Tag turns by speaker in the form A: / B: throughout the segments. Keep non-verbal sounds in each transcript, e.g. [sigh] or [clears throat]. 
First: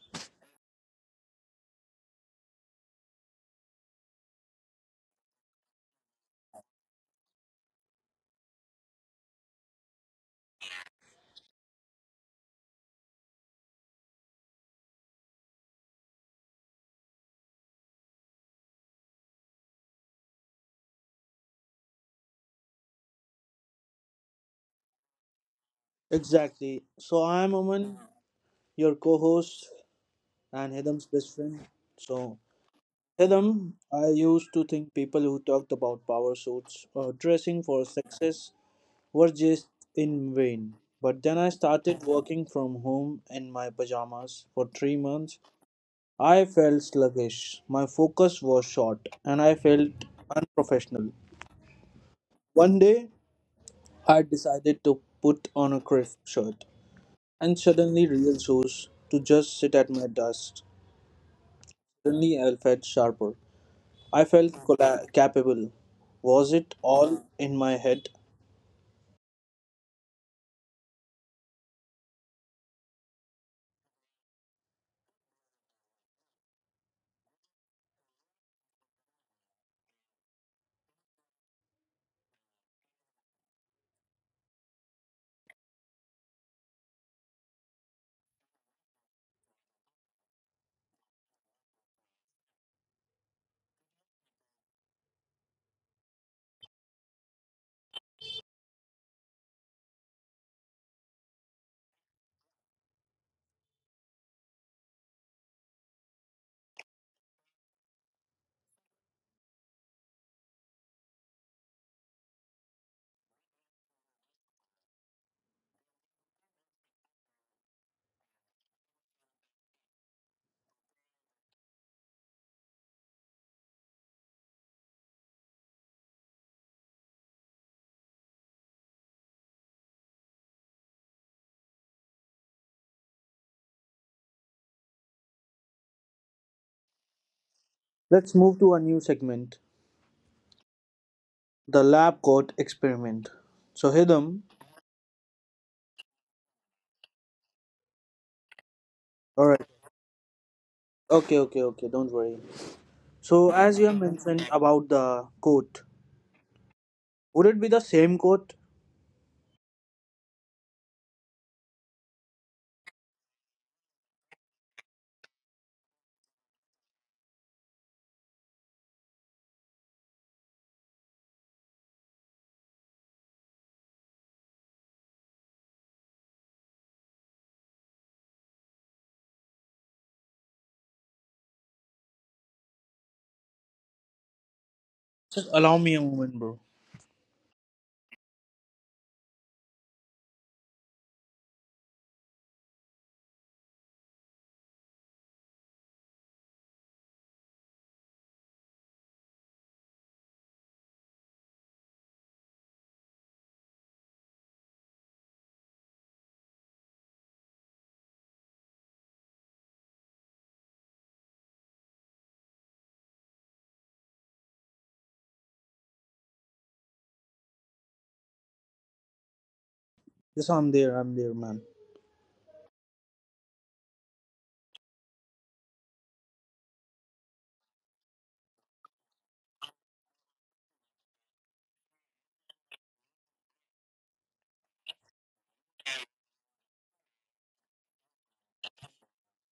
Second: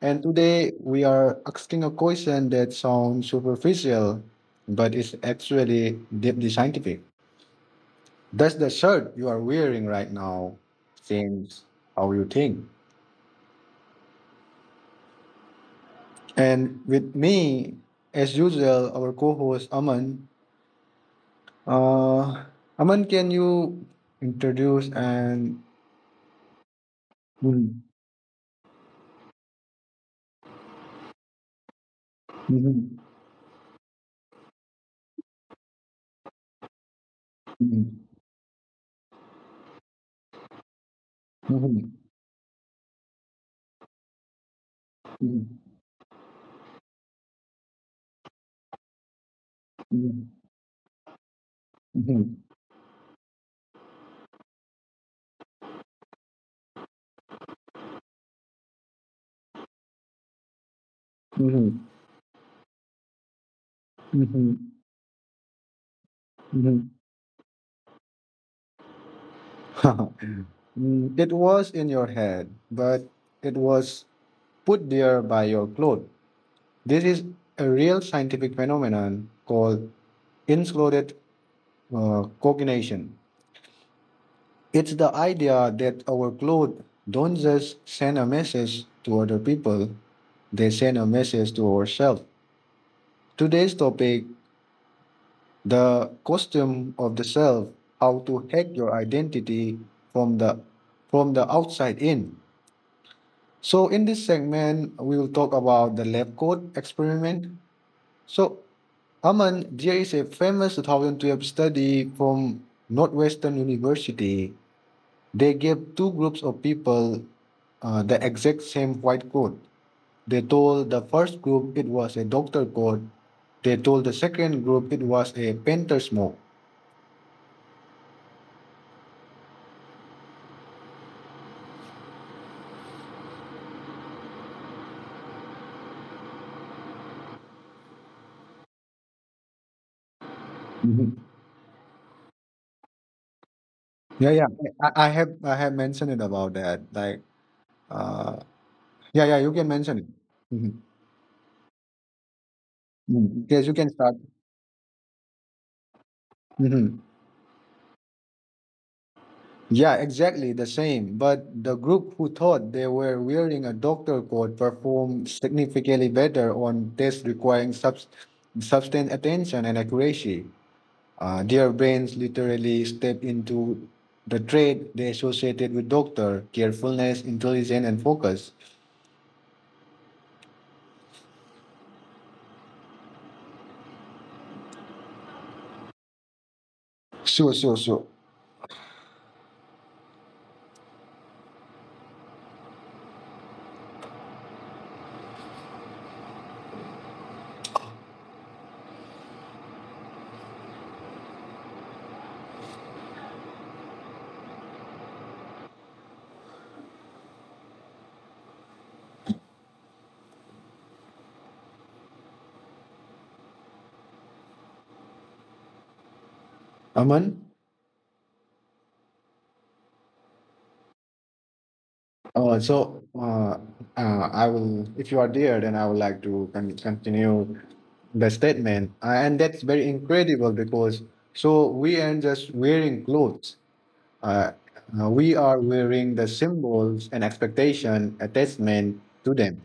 A: And today we are asking a question that sounds superficial, but is actually deeply scientific. Does the shirt you are wearing right now change how you think? And with me, as usual, our co host, Aman. Uh, Aman, can you introduce and.
B: Exactly. So I'm
A: Mhm.
B: Aman, your co-host and Hidam's best friend. So
A: Mhm.
B: Hidam, I used to think people who talked about power suits or
A: [laughs]
B: dressing
A: It
B: for success were just in vain. But then I started working from home in my pajamas for 3 months. I felt sluggish. My focus was short and I felt unprofessional. One day I decided to put on a crisp shirt and suddenly real chose to just sit at my desk. Suddenly I felt sharper. I felt capable. Was it all in my head?
A: was in your head, but it was put there by your cloth. This is a real scientific phenomenon called insulated cognition. It's the idea that our clothes don't just send a message to other people, they send a message to ourselves. Today's topic: the costume of the self, how to hack your identity from the from the outside in. So in this segment, we will talk about the lab coat experiment. So Aman, there is a famous 2012 study from Northwestern University. They gave two groups of people the exact same white coat. They told the first group it was a doctor coat. They told the second group it was a painter's smock.
B: Let's move to a new segment. The lab coat experiment. So
A: Yeah, yeah.
B: Hidam,
A: I have mentioned it about that. Like, uh, yeah, yeah. You can
B: alright.
A: mention it. Mhm.
B: Okay, don't worry.
A: Mm,
B: So
A: yes, you
B: as
A: can
B: you have
A: start.
B: mentioned about the coat,
A: Hmm.
B: would it be the same coat?
A: Yeah, exactly the same. But the group who thought they were wearing a doctor coat performed significantly better on tests requiring substantial attention and accuracy. Their brains literally stepped into the trait they associated with doctor: carefulness, intelligence, and focus.
B: Just allow me a moment, bro.
A: Sure, sure, sure. Aman.
B: Yes, I'm there, man.
A: Uh, so uh, I will, if you are there, then I would like to continue the statement, and that's very incredible because so we aren't just wearing clothes; uh, we are wearing the symbols and expectation attachment to them.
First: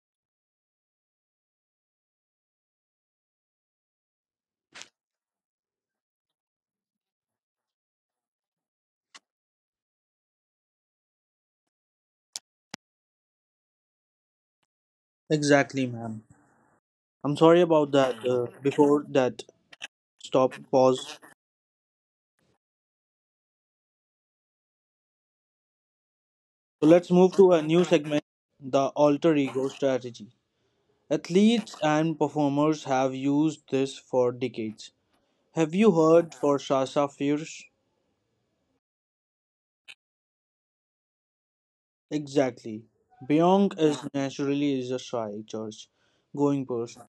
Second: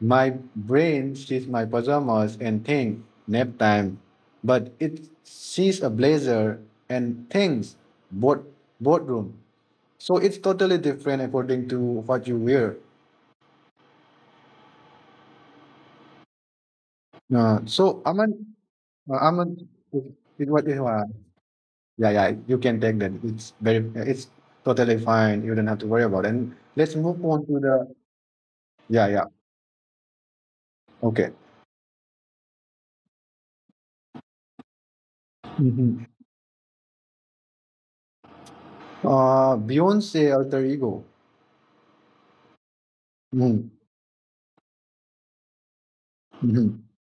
A: My brain sees my pajamas and thinks nap time, but it sees a blazer and thinks board boardroom. So it's totally different according to what you wear.
B: Exactly, ma'am. I'm
A: Uh,
B: sorry about
A: so
B: that.
A: Aman,
B: Before that,
A: Aman, it, it
B: stop,
A: what it, uh,
B: pause.
A: yeah, yeah, you can take that. It's very, it's totally fine. You don't have to worry about it. And
B: So
A: let's
B: let's
A: move
B: move
A: on
B: to
A: to
B: a new
A: the
B: segment, the
A: yeah, yeah.
B: alter ego strategy.
A: Okay.
B: Athletes and performers have used this for decades. Have you
A: Hmm.
B: heard for Sasha Fierce?
A: Beyonce alter ego.
B: Exactly.
A: Mm-hmm.
B: Beyond is naturally is a shy church going
A: Hmm.
B: person.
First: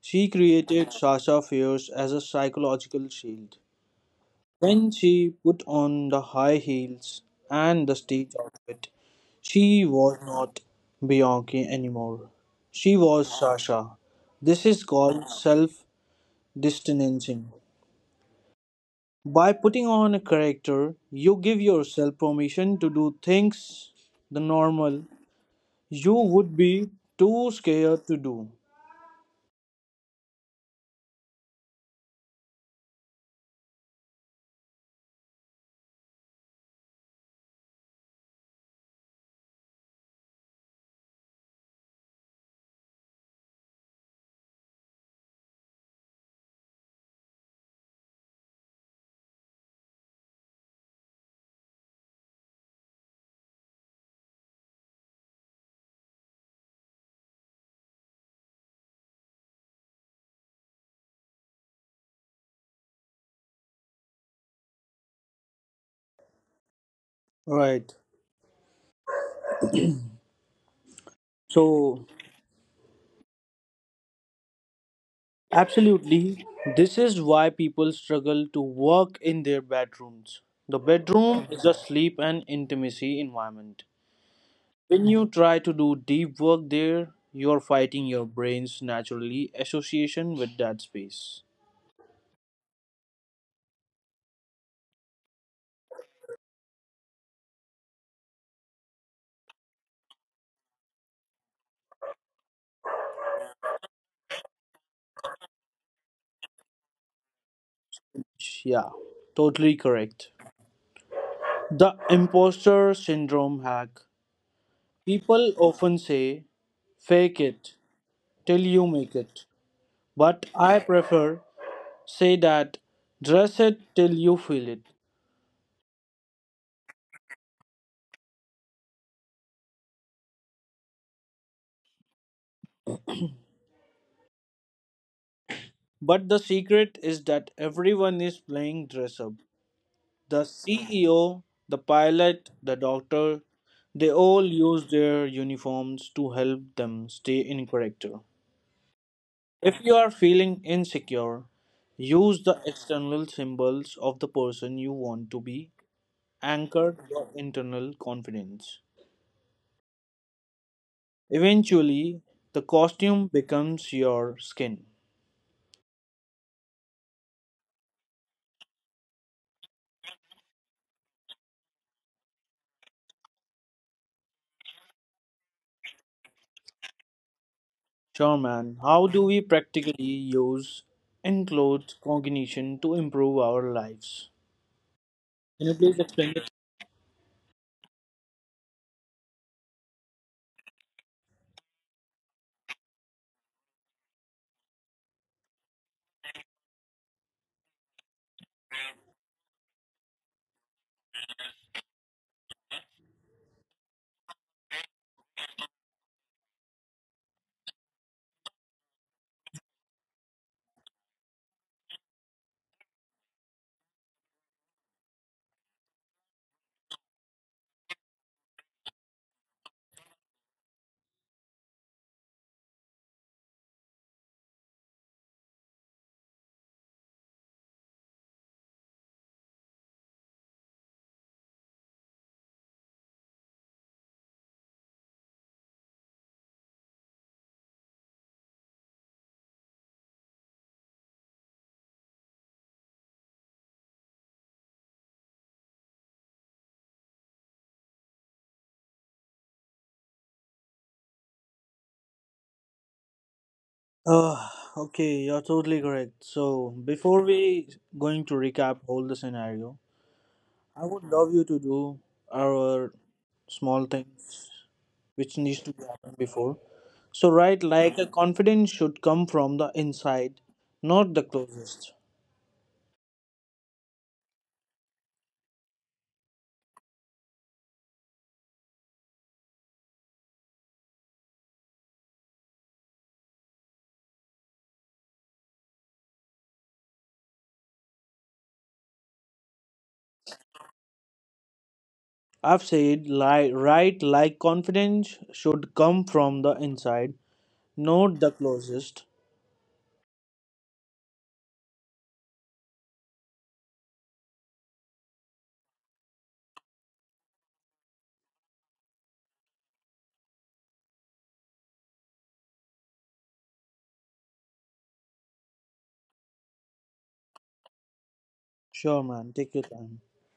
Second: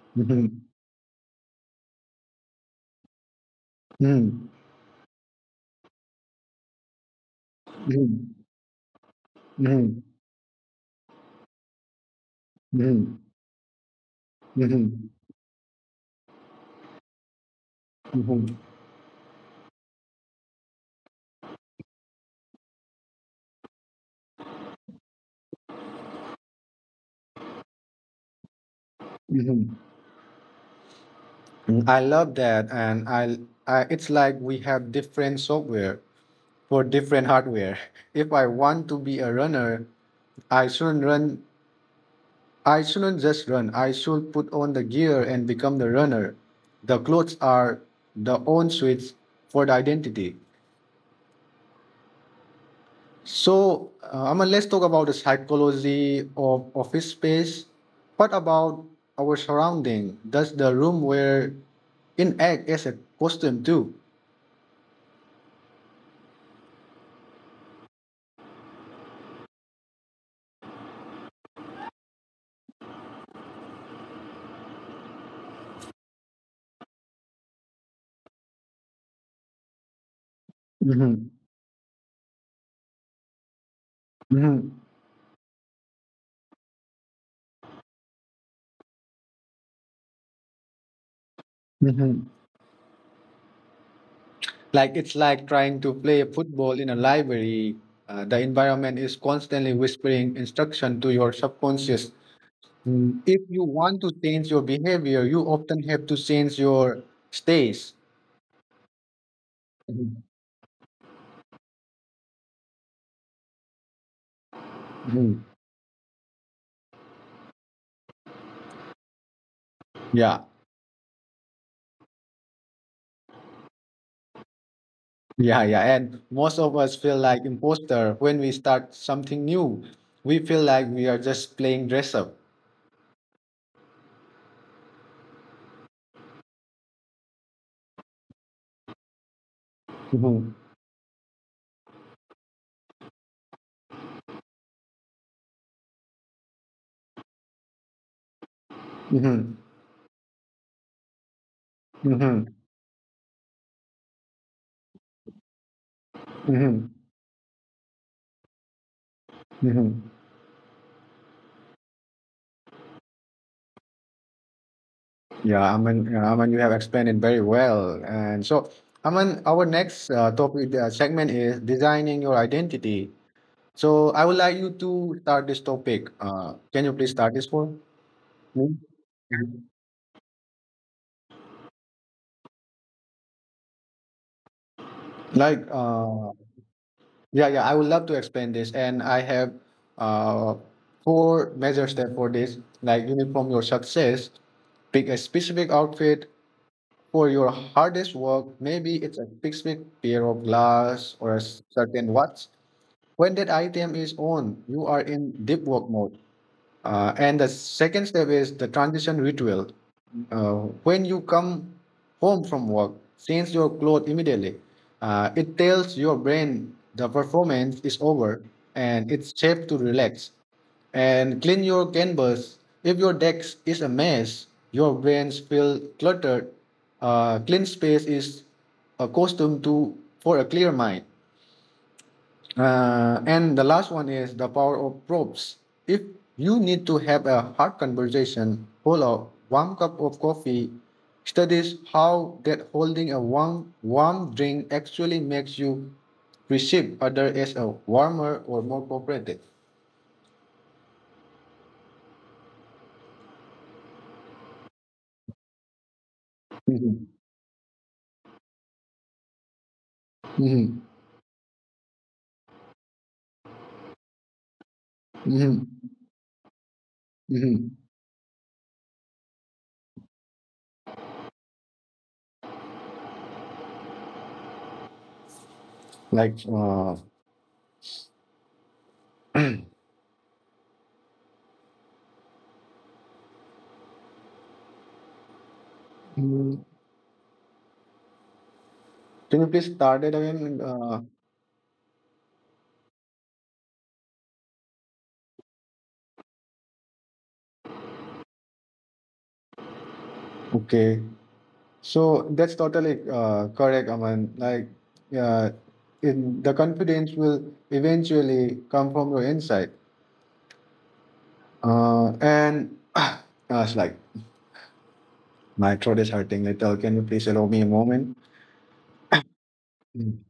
B: She
A: Hmm.
B: created Sasha Fierce as a psychological shield.
A: Hmm.
B: When she put on the high heels and the
A: Hmm.
B: stage outfit, she
A: Hmm.
B: was not Bianca anymore. She
A: Hmm.
B: was Sasha. This is
A: Hmm.
B: called self distancing.
A: Hmm.
B: By putting on a character, you give yourself permission to do things the normal you would be too scared to do.
A: Hmm. I love that, and I. It's like we have different software for different hardware. [laughs] If I want to be a runner, I shouldn't run. I shouldn't just run. I should put on the gear and become the runner. The clothes are the own switch for the identity. So, Aman, let's talk about the psychology of office space. What about our surrounding? Does the room we're in act as a costume too?
B: Right. So Absolutely. This is why people struggle to work in their bedrooms. The
A: Mhm,
B: bedroom is a sleep and intimacy environment.
A: mhm,
B: When you try to do deep work there, you're fighting your brain's naturally association with that space.
A: mhm. Like it's like trying to play football in a library. The environment is constantly whispering instruction to your subconscious. Mm, if you want to change your behavior, you often have to change your stays.
B: Yeah, totally
A: Mhm,
B: correct. The imposter syndrome hack.
A: mhm.
B: People often say, fake it till you make it. But
A: Yeah.
B: I prefer say that, dress it till you feel it.
A: Yeah, yeah. And most of us feel like imposter when we start something new. We feel like we are just playing dress up.
B: But the secret is that everyone is playing dress up. The
A: Hmm.
B: CEO, the pilot, the doctor, they all use their uniforms to help them stay in character.
A: Hmm.
B: If you are feeling insecure, use
A: Hmm.
B: the external symbols of the person you want to be,
A: Hmm.
B: anchor your internal confidence.
A: Hmm.
B: Eventually, the costume becomes your skin.
A: Yeah, Aman, you have explained it very well. And so, Aman, our next topic segment is designing your identity. So, I would like you to start this topic. Can you please start this for
B: Sure, man.
A: me?
B: How do we practically use enclosed cognition to improve our lives? Can you
A: Like,
B: please explain it?
A: yeah, yeah, I would love to explain this. And I have uh, four major steps for this. Like uniform your success, pick a specific outfit for your hardest work. Maybe it's a specific pair of glass or a certain watch. When that item is on, you are in deep work mode. And the second step is the transition ritual uh, when you come home from work, change your clothes immediately. It tells your brain the performance is over and it's safe to relax. And clean your canvas. If your desk is a mess, your brains feel cluttered. Clean space is a costume to for a clear mind. And the last one is the power of probes. If you need to have a hard conversation, hold a warm cup of coffee, studies how that holding a warm, warm drink actually makes you perceive others as a warmer or more cooperative.
B: Uh, okay, you're totally correct. So,
A: Mhm,
B: before we going to recap all the scenario, I
A: mhm,
B: would love you to do our small things which needs
A: mhm,
B: to be happened before. So, right,
A: mhm.
B: like a confidence should come from the inside, not the closest.
A: Like, mm, can you please start it again? Uh,
B: I've said, right, like confidence should come from the inside, not the closest.
A: okay. So that's totally correct, Aman. Like, uh, in the confidence will eventually come from your inside. And [sighs] [clears throat] it's like my throat is hurting little. Can you please allow me a moment?
B: Sure, man. Take your time.
A: Mm.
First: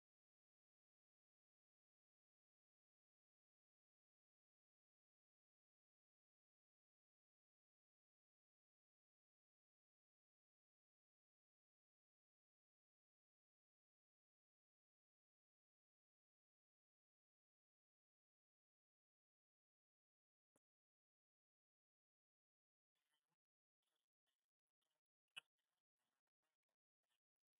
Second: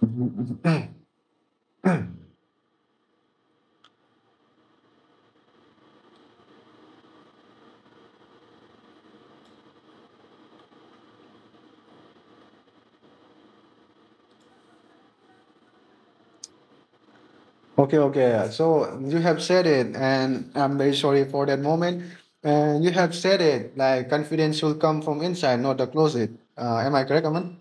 A: Mhm, mhm. Okay, okay. Yeah. So you have said it, and I'm very sorry for that moment. And you have said it, like confidence will come from inside, not the closet. Am I correct, Aman?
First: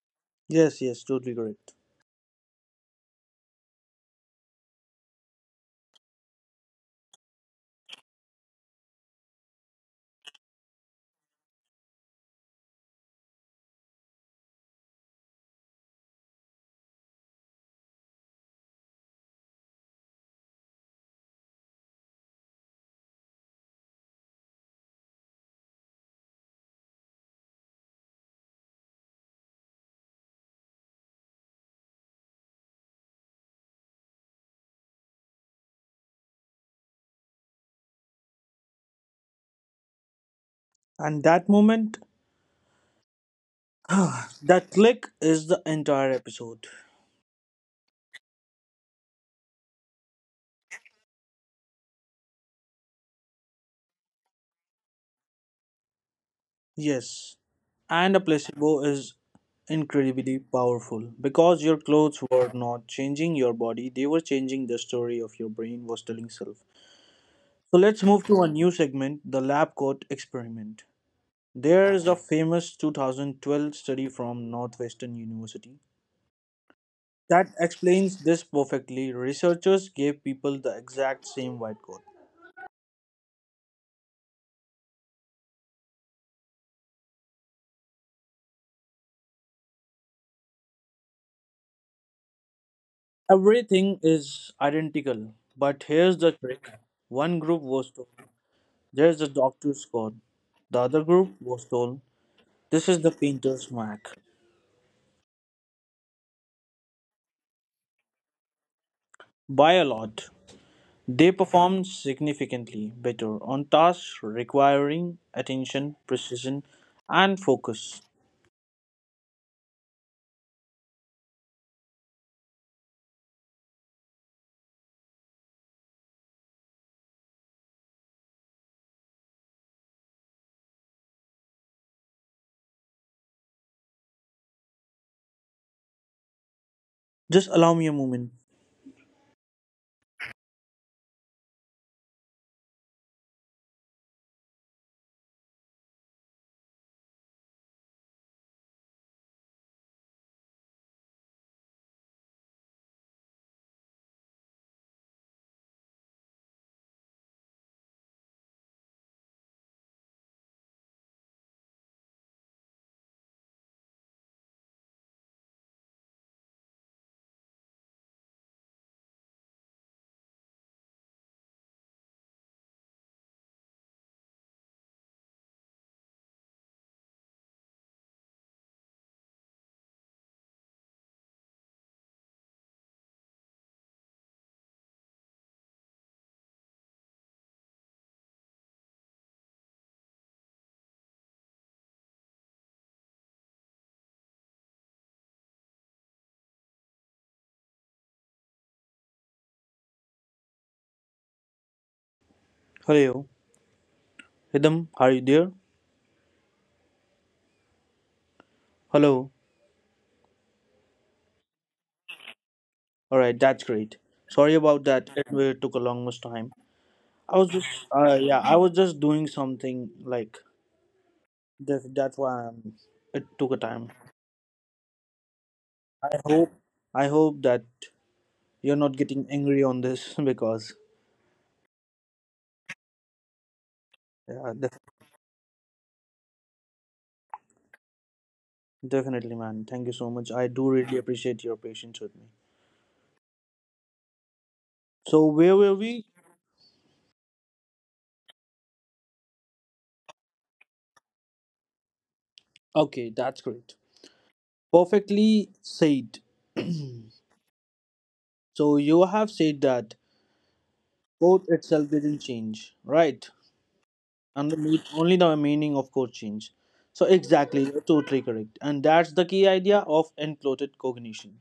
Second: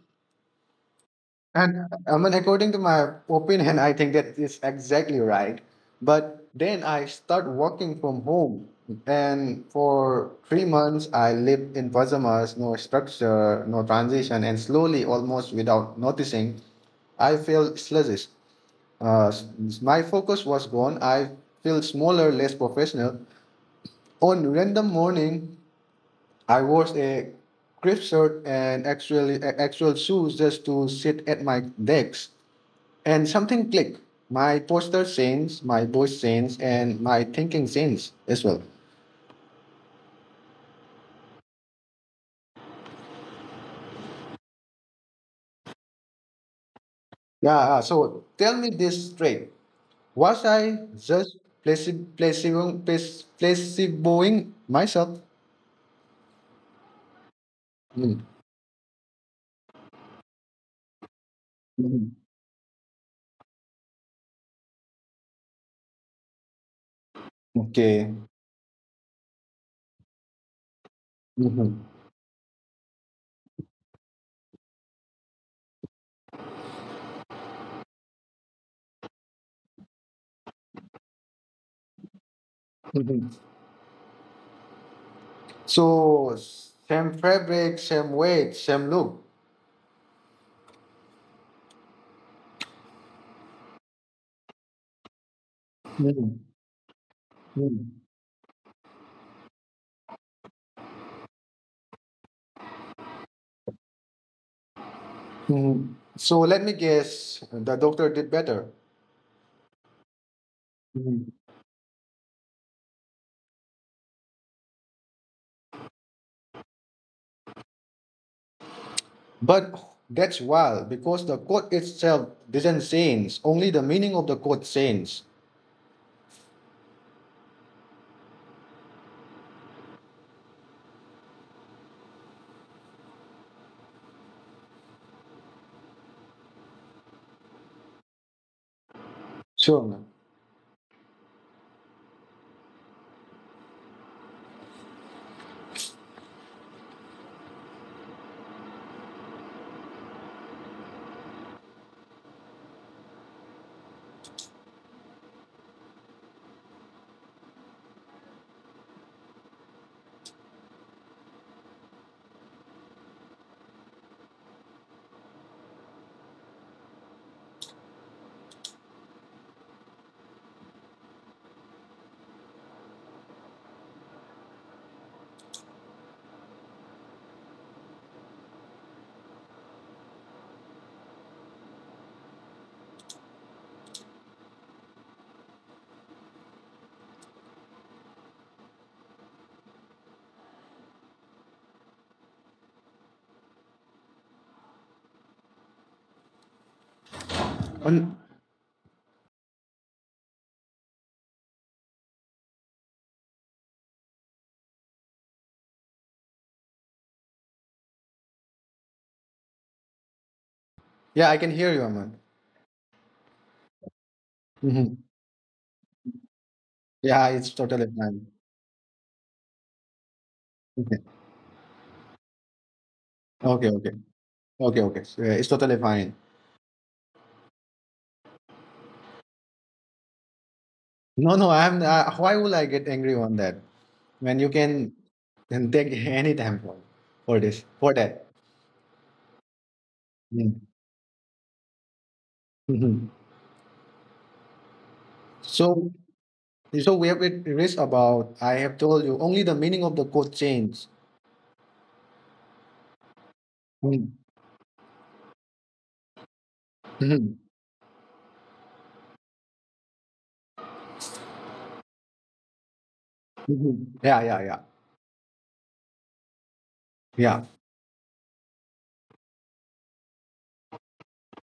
B: Yes, yes, totally correct.
A: And I mean, according to my opinion, I think that is exactly right. But then I start working from home, and for 3 months I lived in pajamas, no structure, no transition, and slowly, almost without noticing, I feel sluggish. Uh, s- my focus was gone. I feel smaller, less professional. On random morning, I wore a crisp shirt and actually actual shoes just to sit at my desk. And something clicked. My posture changed, my voice changed, and my thinking changed as well.
B: And that moment, [sighs] that click is the entire episode.
A: Yeah, so tell me this straight. Was I just placeboing myself?
B: Yes. And
A: Mm.
B: a placebo is incredibly powerful because your
A: Mhm.
B: clothes were not changing your body, they were changing the story of your brain was telling self. So let's
A: Okay.
B: move to a new segment, the lab coat experiment.
A: Mhm.
B: There is a famous 2012 study from Northwestern University that explains this perfectly. Researchers gave people the exact same white coat.
A: Mhm. So, same fabric, same weight, same look.
B: Everything is identical, but here's the
A: Mhm.
B: trick. One group was
A: Mhm.
B: told, there's the doctor's coat. The other group was told, this is the painter's mark.
A: Mhm. So, let me guess the doctor did better.
B: By a lot, they performed significantly better on tasks requiring attention, precision, and focus.
A: But that's wild because the code itself doesn't change, only the meaning of the code changes.
B: Just allow me a moment.
A: Sure, man. Un-
B: Hello, Hidam, are you there? Hello.
A: yeah, I can hear you, man.
B: All right, that's great. Sorry about
A: Hmm.
B: that. It really took a long much time.
A: Yeah,
B: I
A: it's
B: was just,
A: totally fine.
B: yeah, I was just doing something like
A: Okay,
B: this. That's why it took a
A: okay, okay,
B: time.
A: okay. So, yeah, it's totally fine.
B: I hope, I hope that you're not getting angry on this [laughs] because,
A: No, no, I'm. Why will I get angry on that when you
B: yeah, def-
A: can take any time for this for that?
B: definitely, man. Thank you so much. I do really appreciate your patience with me.
A: Mm-hmm.
B: So where were
A: So,
B: we?
A: so we have it reached about. I have told you only the meaning of the code change.
B: Okay, that's great. Perfectly said. [clears throat]
A: Mm-hmm.
B: So you have said that code itself didn't change, right?
A: Mhm.
B: And
A: Yeah,
B: the only the meaning of code change. So
A: yeah.
B: exactly, you're totally correct, and that's the key idea of enclothed cognition.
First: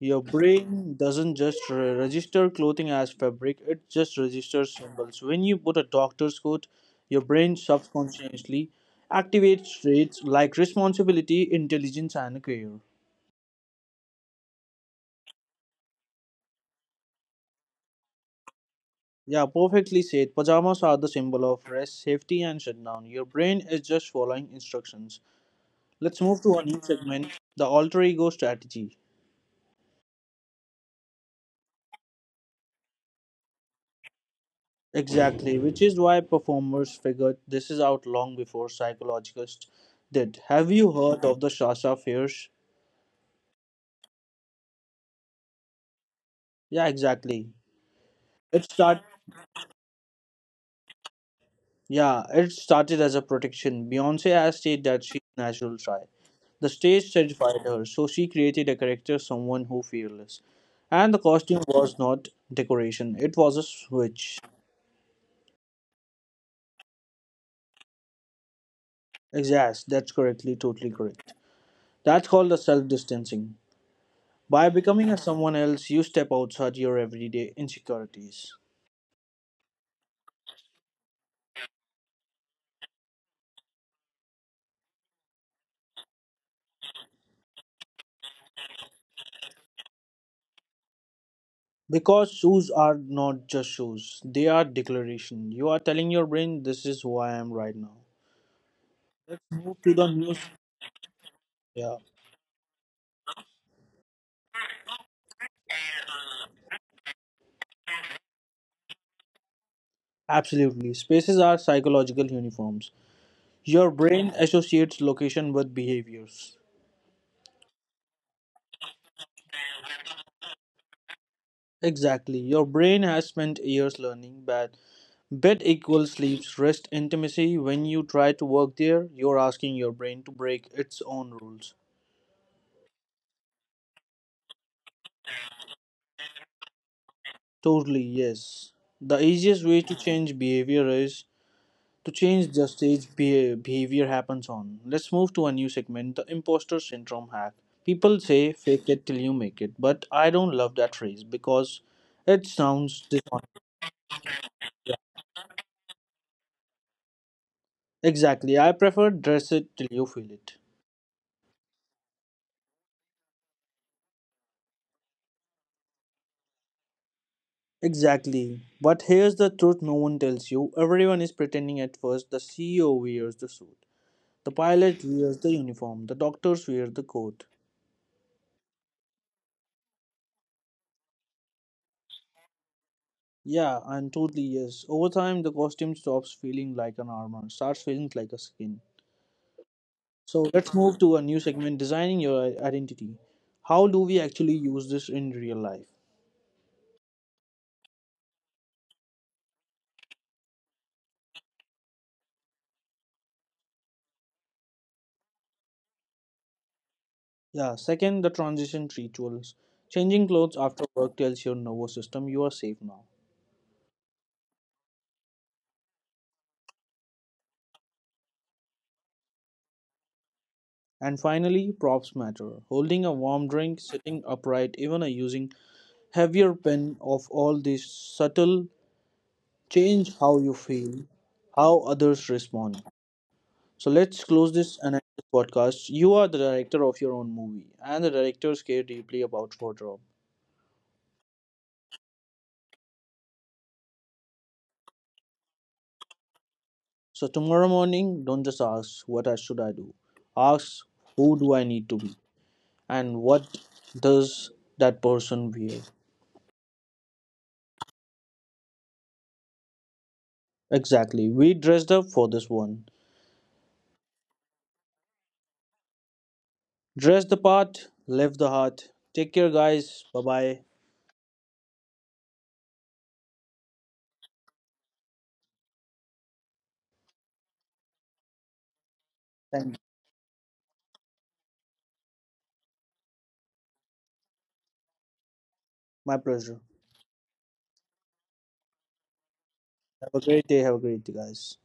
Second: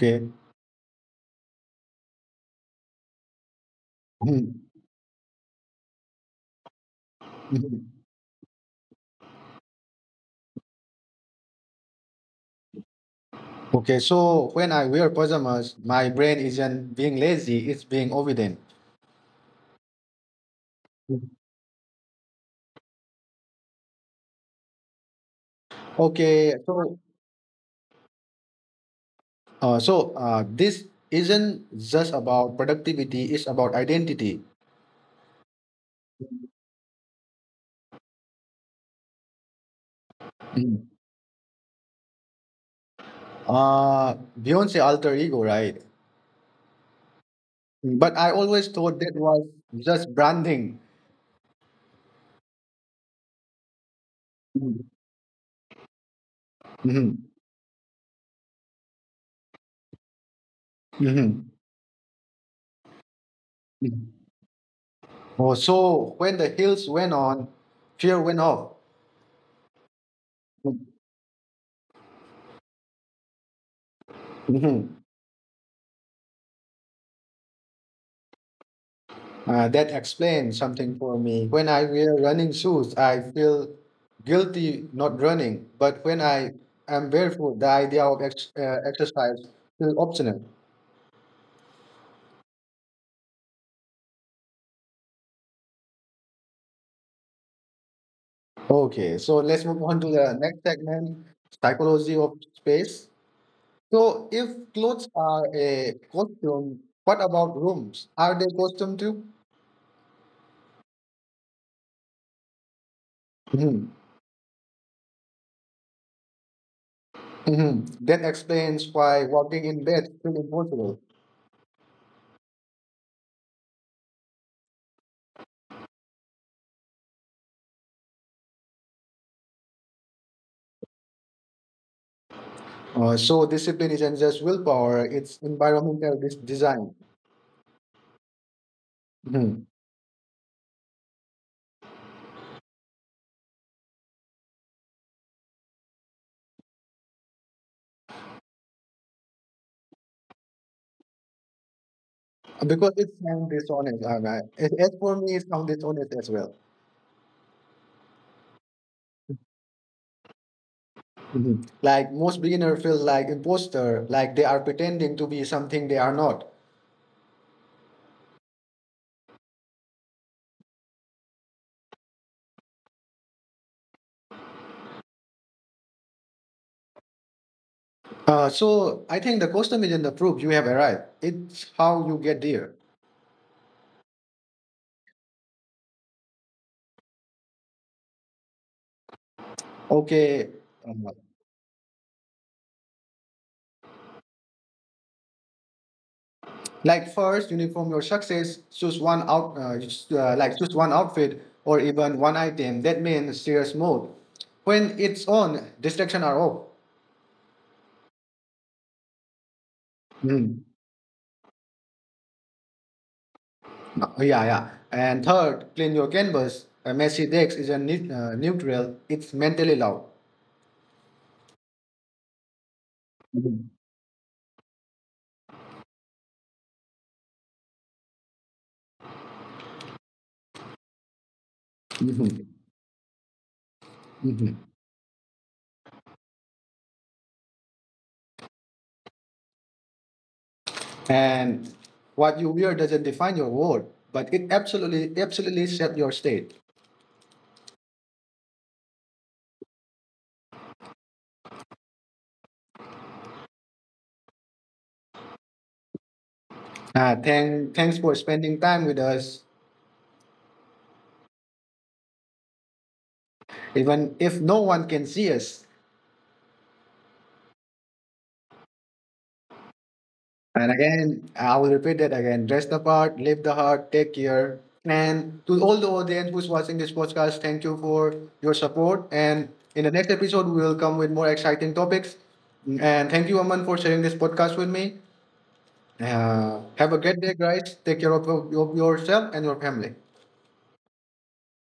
B: Your brain doesn't just register clothing as fabric; it just
A: Mhm.
B: registers symbols. When you put a doctor's coat, your brain
A: Mhm.
B: subconsciously activates traits like responsibility, intelligence, and care.
A: Okay. So when I wear pajamas, my brain isn't being lazy; it's being obedient.
B: Yeah, perfectly said. Pajamas are the
A: Mhm.
B: symbol of rest, safety, and shutdown. Your brain is just following instructions. Let's move to
A: Okay.
B: a new
A: So,
B: segment, the alter ego strategy.
A: uh, so uh, this isn't just about productivity; it's about identity.
B: Exactly, which is why performers figured this is out long before psychologists did. Have
A: Mhm.
B: you heard of the Shasha fears?
A: Beyonce alter ego, right?
B: Yeah, exactly.
A: Mhm. But I
B: It
A: always thought
B: start
A: that was just branding.
B: Yeah, it started as a protection. Beyonce has said
A: Mhm.
B: that she's natural shy. The stage terrified her, so she created a character someone who fearless. And the
A: Mhm.
B: costume was not decoration, it was a
A: Mhm.
B: switch.
A: Oh, so when the heels went on, fear went off.
B: Exact, that's correctly, totally correct. That's called the self distancing. By
A: Mhm.
B: becoming a someone else, you step outside your everyday insecurities.
A: That explains something for me. When I wear running shoes, I feel guilty not running. But when I am barefoot, the idea of exercise feels optional.
B: Because shoes are not just shoes, they are declaration. You are telling your brain, this is who I am right now.
A: Okay, so let's
B: Move
A: move
B: to
A: on
B: the
A: to
B: new.
A: the next segment
B: Yeah,
A: psychology of space. So, if clothes are a costume, what about rooms? Are they costume too?
B: absolutely. Spaces are psychological uniforms.
A: Hmm.
B: Your brain associates location with behaviors.
A: Hmm. That explains why walking in bed feels impossible.
B: Exactly. Your brain has spent years learning that bed equals sleep, rest, intimacy. When you try to work there, you're asking your brain to break its own rules.
A: So discipline isn't just willpower; it's environmental design.
B: Totally, yes. The easiest
A: Mhm.
B: way to change behavior is to change the stage behavior happens on. Let's move to a new segment, the imposter syndrome hack. People say fake it till you make it, but I don't love that phrase because it
A: Because
B: sounds
A: it
B: dishonest.
A: sounds dishonest, all right. As for me, it sounds dishonest as well.
B: Exactly, I prefer dress it till you feel it.
A: Mhm. Like most beginner feel like imposter, like they are pretending to be something they are not.
B: Exactly. But here's the truth no one tells you. Everyone is pretending at first. The CEO wears the suit, the pilot wears the uniform, the doctors wear the coat.
A: So I think the custom isn't the proof you have arrived. It's how you get there.
B: Yeah, and totally yes. Over time, the costume stops feeling like an armor, starts feeling like a skin.
A: Okay,
B: So let's
A: uh,
B: move to a new segment, designing your identity. How do we actually use this in real life?
A: Like first, uniform your success. Choose one out, you like choose one outfit or even one item. That means serious mode. When it's on, distraction are off.
B: Yeah, second, the transition rituals. Changing clothes
A: Mm.
B: after work tells your nervous system you are safe now.
A: Yeah, yeah. And third, clean your canvas. A messy desk is a neutral. It's mentally loud.
B: And finally, props matter. Holding a warm
A: Mhm,
B: drink, sitting upright, even a using heavier pen of all these subtle change how you feel, how
A: mhm,
B: others respond. So let's
A: mhm.
B: close this and end this podcast. You are the director of your own movie, and the directors care deeply about wardrobe.
A: And what you wear doesn't define your world, but it absolutely, absolutely shapes your state.
B: So tomorrow morning, don't just ask what I should I do. Ask who do I need to be, and what does that person wear?
A: Thanks for spending time with us,
B: Exactly. We dressed up for this one.
A: even if no one can see us.
B: Dress the part, live the heart. Take care, guys. Bye
A: And
B: bye.
A: again, I will repeat that again. Dress the part, live the heart, take care. And to all the audience who's watching this podcast, thank you for your support. And
B: Thank
A: in
B: you.
A: the next episode, we will come with more exciting topics. And thank you, Aman, for sharing this podcast with me.
B: My
A: Uh,
B: pleasure.
A: have a great day, guys. Take care of yourself and your family.
B: Have a great day. Have a great day, guys.